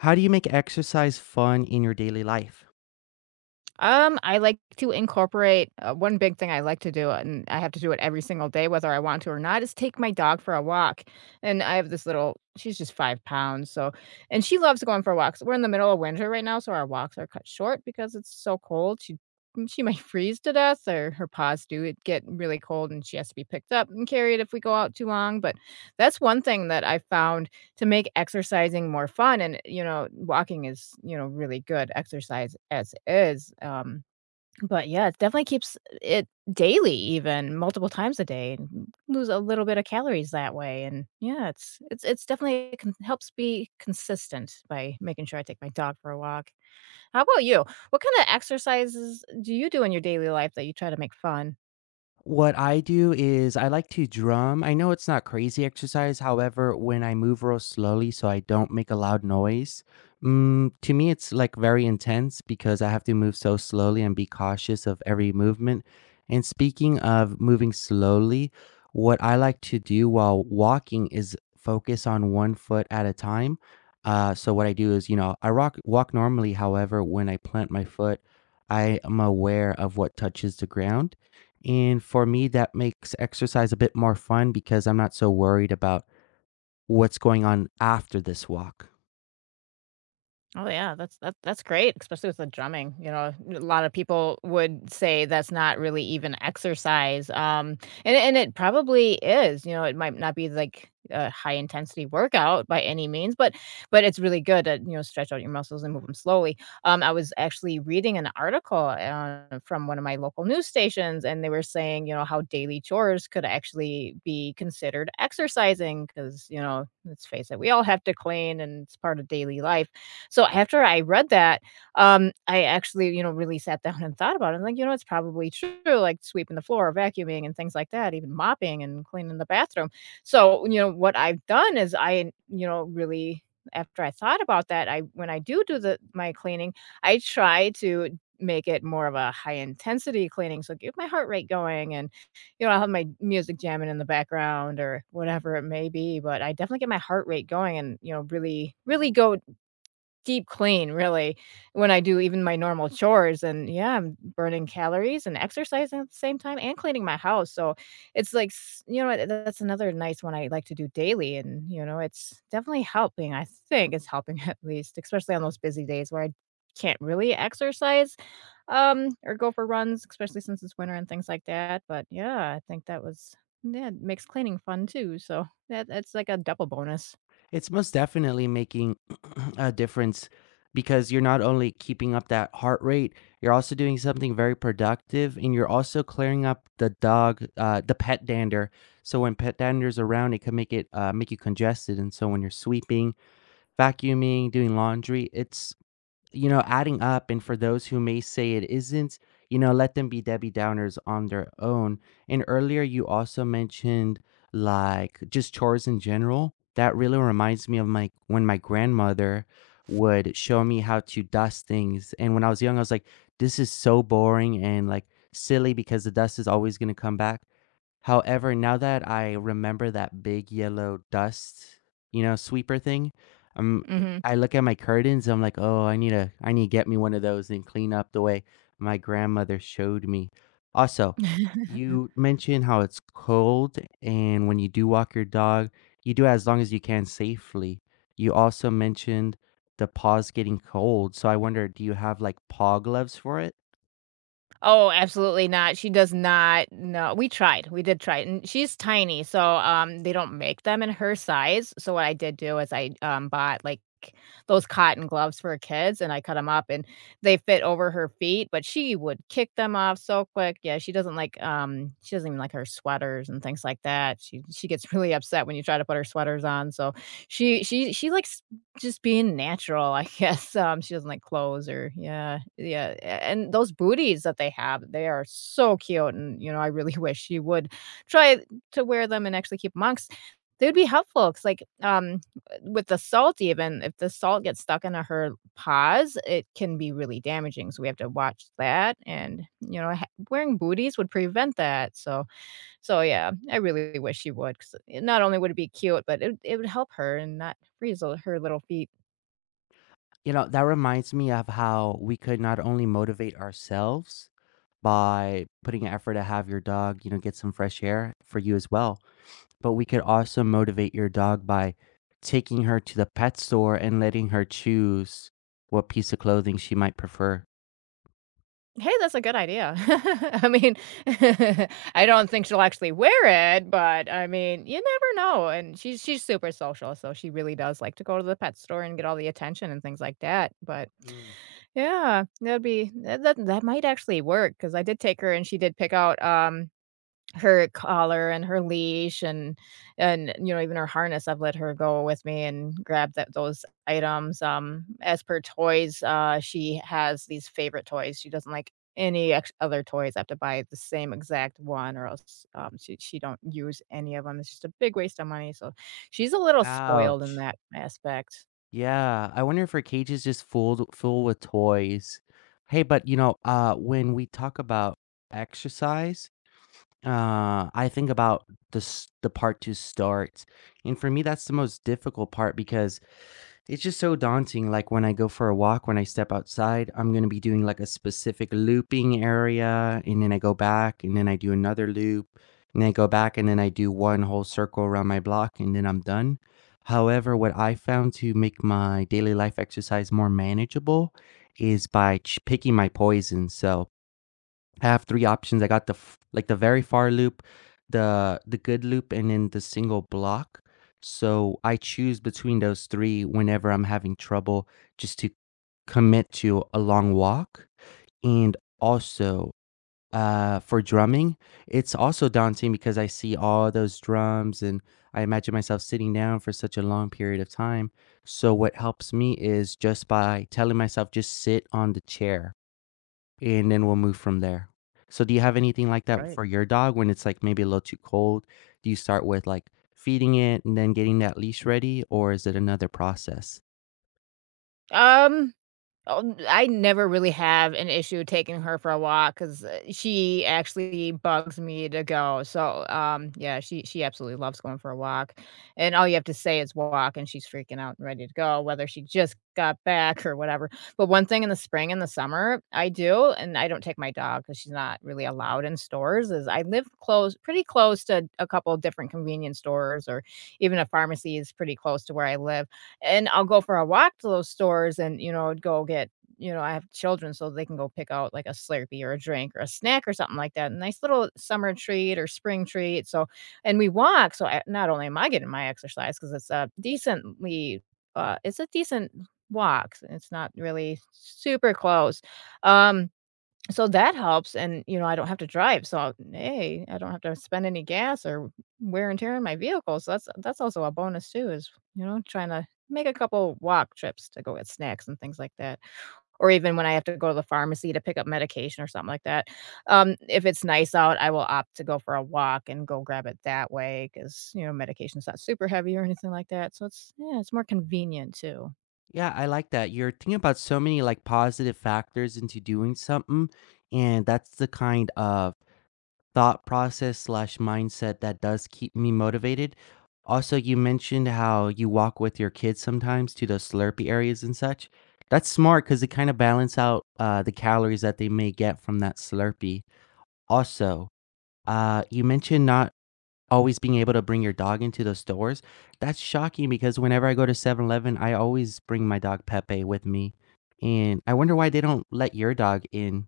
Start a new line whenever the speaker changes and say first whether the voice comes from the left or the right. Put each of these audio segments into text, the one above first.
left: How do you make exercise fun in your daily life?
right: I like to incorporate One big thing I like to do, and I have to do it every single day, whether I want to or not, is take my dog for a walk. And I have this little, she's just 5 pounds. And she loves going for walks. We're in the middle of winter right now, so our walks are cut short because it's so cold. She might freeze to death, or her paws do it get really cold and she has to be picked up and carried if we go out too long. But that's one thing that I found to make exercising more fun. And walking is, really good exercise as is. But yeah, it definitely keeps it daily, even multiple times a day, and lose a little bit of calories that way. And yeah, it's definitely, it can helps be consistent by making sure I take my dog for a walk. How about you? What kinda exercises do you do in your daily life that you try to make fun?
left: What I do is I like to drum. I know it's not crazy exercise. However, when I move real slowly so I don't make a loud noise, to me, it's like very intense because I have to move so slowly and be cautious of every movement. And speaking of moving slowly, what I like to do while walking is focus on one foot at a time. So what I do is, you know, I rock, walk normally. However, when I plant my foot, I am aware of what touches the ground, and for me, that makes exercise a bit more fun because I'm not so worried about what's going on after this walk.
right: Oh yeah, that's great, especially with the drumming. You know, a lot of people would say that's not really even exercise. And it probably is. You know, it might not be like a high intensity workout by any means, but it's really good to stretch out your muscles and move them slowly. I was actually reading an article from one of my local news stations, and they were saying, how daily chores could actually be considered exercising, because, let's face it, we all have to clean and it's part of daily life. So after I read that, I actually, really sat down and thought about it. I'm like, it's probably true, like sweeping the floor, vacuuming and things like that, even mopping and cleaning the bathroom. So, what I've done is I, really after I thought about that, I when I do the my cleaning, I try to make it more of a high intensity cleaning. So get my heart rate going, and I'll have my music jamming in the background or whatever it may be, but I definitely get my heart rate going and, really, really go deep clean, really, when I do even my normal chores. And yeah, I'm burning calories and exercising at the same time and cleaning my house, so it's like s you know what, that's another nice one I like to do daily. And, it's definitely helping, I think it's helping at least, especially on those busy days where I can't really exercise, or go for runs, especially since it's winter and things like that. But yeah, I think that was, yeah, it makes cleaning fun too, so that's like a double bonus.
left: It's most definitely making a difference because you're not only keeping up that heart rate, you're also doing something very productive, and you're also clearing up the dog, the pet dander. So when pet dander's around, it can make it make you congested. And so when you're sweeping, vacuuming, doing laundry, it's, you know, adding up. And for those who may say it isn't, you know, let them be Debbie Downers on their own. And earlier, you also mentioned like just chores in general. That really reminds me of my when my grandmother would show me how to dust things. And when I was young, I was like, this is so boring and like silly because the dust is always going to come back. However, now that I remember that big yellow dust, you know, sweeper thing,
right: Mhm.
left: I look at my curtains, I'm like, "Oh, I need to get me one of those and clean up the way my grandmother showed me." Also, you mentioned how it's cold, and when you do walk your dog, you do it as long as you can safely. You also mentioned the paws getting cold, so I wonder, do you have, like, paw gloves for it?
right: Oh, absolutely not. She does not. No, we tried, we did try, and she's tiny, so, they don't make them in her size. So what I did do is I, bought, like, those cotton gloves for kids, and I cut them up, and they fit over her feet, but she would kick them off so quick. Yeah, she doesn't even like her sweaters and things like that. She gets really upset when you try to put her sweaters on, so she likes just being natural, I guess. She doesn't like clothes or, yeah, yeah. And those booties that they have, they are so cute, and, I really wish she would try to wear them and actually keep monks. They would be helpful because, like, with the salt even, if the salt gets stuck into her paws, it can be really damaging, so we have to watch that. And, you know, ha wearing booties would prevent that, so yeah, I really wish she would. Because not only would it be cute, but it would help her and not freeze her little feet.
left: You know, that reminds me of how we could not only motivate ourselves by putting an effort to have your dog, you know, get some fresh air for you as well. But we could also motivate your dog by taking her to the pet store and letting her choose what piece of clothing she might prefer.
right: Hey, that's a good idea. I mean, I don't think she'll actually wear it, but I mean, you never know. And she's super social, so she really does like to go to the pet store and get all the attention and things like that. But
left: Mm.
right: yeah, that'd be that that, that might actually work, because I did take her and she did pick out her collar and her leash and even her harness. I've let her go with me and grab that those items. As per toys, she has these favorite toys. She doesn't like any ex other toys. I have to buy the same exact one or else, she don't use any of them. It's just a big waste of money, so she's a little spoiled in
left: Ouch.
right: that aspect.
left: Yeah, I wonder if her cage is just full with toys. Hey, but you know, when we talk about exercise, I think about the part to start, and for me, that's the most difficult part because it's just so daunting, like, when I go for a walk, when I step outside, I'm gonna be doing, like, a specific looping area, and then I go back, and then I do another loop, and then I go back, and then I do one whole circle around my block, and then I'm done. However, what I found to make my daily life exercise more manageable is by ch picking my poison. So I have 3 options. I got the f like, the very far loop, the good loop, and then the single block. So I choose between those 3 whenever I'm having trouble just to commit to a long walk. And also, for drumming, it's also daunting because I see all those drums, and I imagine myself sitting down for such a long period of time. So what helps me is just by telling myself, "Just sit on the chair," and then we'll move from there. So do you have anything like that
right: Right.
left: for your dog when it's, like, maybe a little too cold? Do you start with, like, feeding it and then getting that leash ready, or is it another process?
right: Um Oh, I never really have an issue taking her for a walk because she actually bugs me to go. So, yeah, she absolutely loves going for a walk, and all you have to say is "walk" and she's freaking out and ready to go, whether she just got back or whatever. But one thing in the spring and the summer I do, and I don't take my dog because she's not really allowed in stores, is I live close pretty close to a couple different convenience stores, or even a pharmacy is pretty close to where I live, and I'll go for a walk to those stores and, you know, I have children, so they can go pick out like a Slurpee or a drink or a snack or something like that. A nice little summer treat or spring treat. So, and we walk. So, I, not only am I getting my exercise because it's a decent walk. It's not really super close. Um, so that helps. And, I don't have to drive, so, hey, I don't have to spend any gas or wear and tear on my vehicle, so that's also a bonus too, is, trying to make a couple walk trips to go get snacks and things like that, or even when I have to go to the pharmacy to pick up medication or something like that. If it's nice out, I will opt to go for a walk and go grab it that way, because medication's not super heavy or anything like that, so it's yeah, it's more convenient too.
left: Yeah, I like that. You're thinking about so many, like, positive factors into doing something, and that's the kind of thought process slash mindset that does keep me motivated. Also, you mentioned how you walk with your kids sometimes to those Slurpee areas and such. That's smart because it kind of balance out the calories that they may get from that slurpee. Also, you mentioned not always being able to bring your dog into the stores. That's shocking because whenever I go to 7-Eleven, I always bring my dog Pepe with me. And I wonder why they don't let your dog in.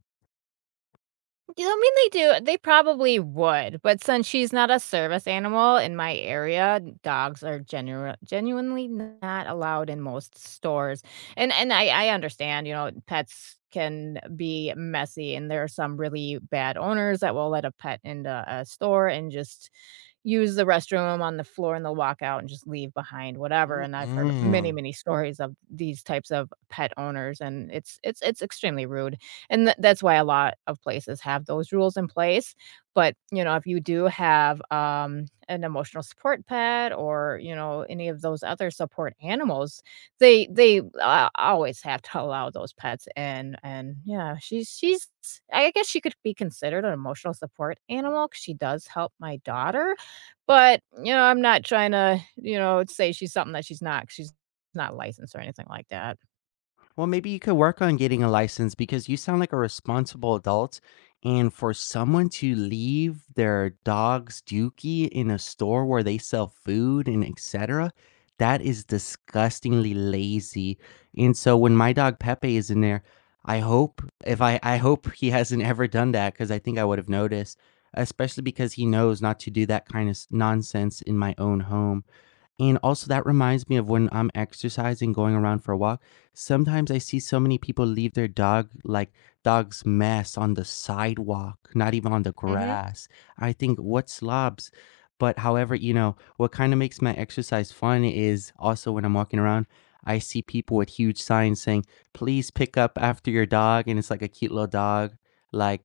right: You know, I mean, they do. They probably would, but since she's not a service animal in my area, dogs are genuinely not allowed in most stores. And I understand, pets can be messy, and there are some really bad owners that will let a pet into a store and just use the restroom on the floor, and they'll walk out and just leave behind whatever. And I've heard
left: Mm-mm.
right: many, many stories of these types of pet owners, and it's extremely rude. And th that's why a lot of places have those rules in place. But, if you do have, an emotional support pet, or, any of those other support animals, they always have to allow those pets. And yeah, she's I guess she could be considered an emotional support animal, 'cause she does help my daughter. But, I'm not trying to, say she's something that she's not, 'cause she's not licensed or anything like that.
left: Well, maybe you could work on getting a license because you sound like a responsible adult. And for someone to leave their dog's dookie in a store where they sell food and etc., that is disgustingly lazy. And so when my dog Pepe is in there, I hope if I I hope he hasn't ever done that because I think I would have noticed, especially because he knows not to do that kind of nonsense in my own home. And also that reminds me of when I'm exercising, going around for a walk, sometimes I see so many people leave their dog like dog's mess on the sidewalk, not even on the
right: Mhm.
left: grass. I think what slobs. But however, you know, what kind of makes my exercise fun is also when I'm walking around, I see people with huge signs saying, please pick up after your dog. And it's like a cute little dog, like,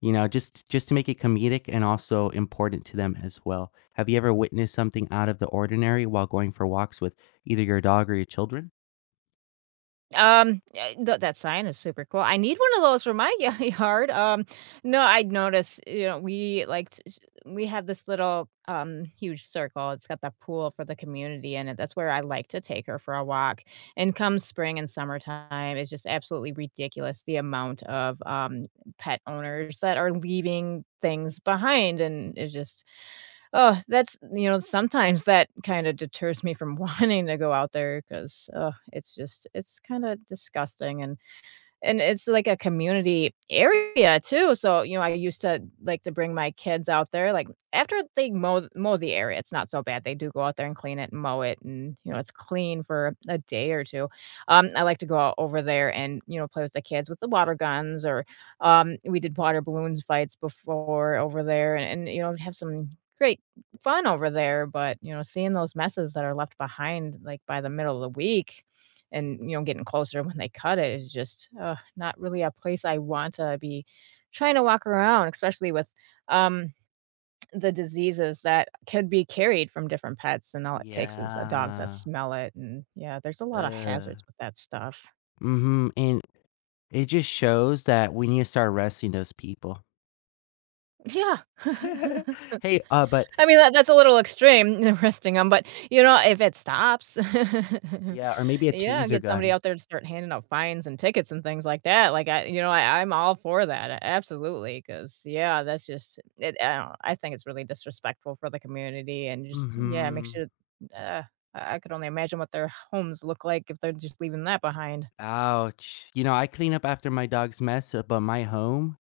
left: you know, just to make it comedic and also important to them as well. Have you ever witnessed something out of the ordinary while going for walks with either your dog or your children?
right: Eh, th that sign is super cool. I need one of those for my ya yard. No, I noticed, we, like, t s we have this little, huge circle. It's got the pool for the community in it. That's where I like to take her for a walk. And come spring and summertime, it's just absolutely ridiculous the amount of, pet owners that are leaving things behind, and it's just— Oh, that's you know, sometimes that kinda deters me from wanting to go out there, because oh, it's kinda disgusting. And it's like a community area too. So, I used to like to bring my kids out there. Like, after they mow the area, it's not so bad. They do go out there and clean it and mow it, and, it's clean for a day or 2. I like to go out over there and, play with the kids with the water guns, or, we did water balloons fights before over there. And have some great fun over there. But, seeing those messes that are left behind, like, by the middle of the week, and, getting closer when they cut it, is just, ugh, not really a place I want to be trying to walk around, especially with, um, the diseases that could be carried from different pets. And all it takes is a dog to
left: Yeah.
right: smell it, and, yeah, there's a lot of
left: Uh.
right: hazards with that stuff.
left: Mhm, and it just shows that we need to start arresting those people.
right: Yeah.
left: Hey, but
right: I mean, that's a little extreme, resting them, but, if it stops.
left: yeah, or maybe a
right: Yeah,
left: taser
right: get somebody
left: gun.
right: out there to start handing out fines and tickets and things like that. Like, I you know, I I'm all for that, a absolutely, because yeah, that's just it. I don't I think it's really disrespectful for the community, and just, yeah, makes
left: Mhm.
right: you— uh, I could only imagine what their homes look like if they're just leaving that behind.
left: Ouch. You know, I clean up after my dog's mess, but my home,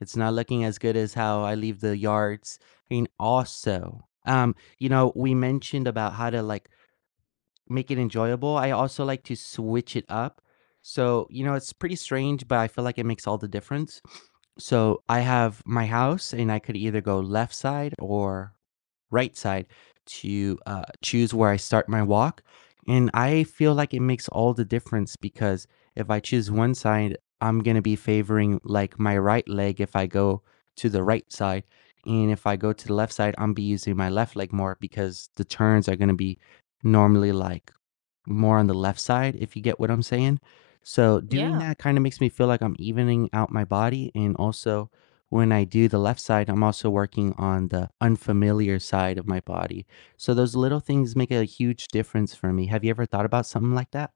left: it's not looking as good as how I leave the yards. And also, you know, we mentioned about how to like make it enjoyable. I also like to switch it up. So, you know, it's pretty strange, but I feel like it makes all the difference. So I have my house and I could either go left side or right side to choose where I start my walk. And I feel like it makes all the difference because if I choose one side, I'm going to be favoring like my right leg if I go to the right side. And if I go to the left side, I'm be using my left leg more because the turns are going to be normally like more on the left side, if you get what I'm saying. So doing
right: Yeah.
left: that kind of makes me feel like I'm evening out my body, and also when I do the left side, I'm also working on the unfamiliar side of my body. So those little things make a huge difference for me. Have you ever thought about something like that?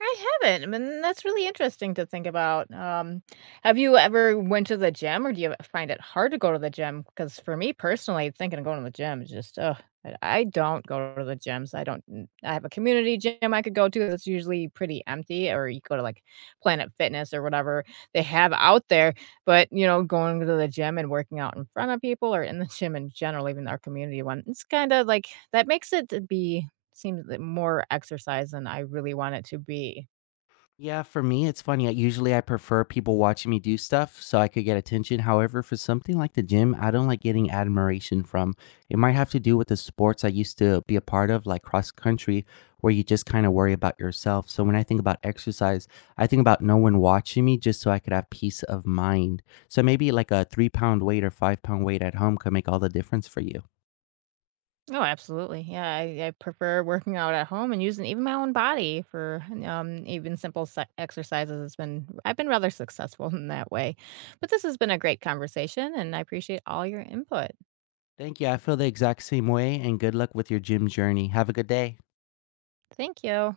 right: I haven't. I mean, that's really interesting to think about. Have you ever went to the gym, or do you find it hard to go to the gym? Because for me personally, thinking of going to the gym is just, oh, I don't go to the gyms. I don't. I have a community gym I could go to that's usually pretty empty, or you go to like Planet Fitness or whatever they have out there. But you know, going to the gym and working out in front of people, or in the gym in general, even our community one, it's kind of like that makes it to be seems like more exercise than I really want it to be.
left: Yeah, for me, it's funny. I prefer people watching me do stuff so I could get attention. However, for something like the gym, I don't like getting admiration from. It might have to do with the sports I used to be a part of, like cross country, where you just kind of worry about yourself. So when I think about exercise, I think about no one watching me just so I could have peace of mind. So maybe like a 3-pound weight or 5-pound weight at home could make all the difference for you.
right: Oh, absolutely. Yeah, I prefer working out at home and using even my own body for even simple exercises. It's been I've been rather successful in that way. But this has been a great conversation, and I appreciate all your input.
left: Thank you. I feel the exact same way, and good luck with your gym journey. Have a good day.
right: Thank you.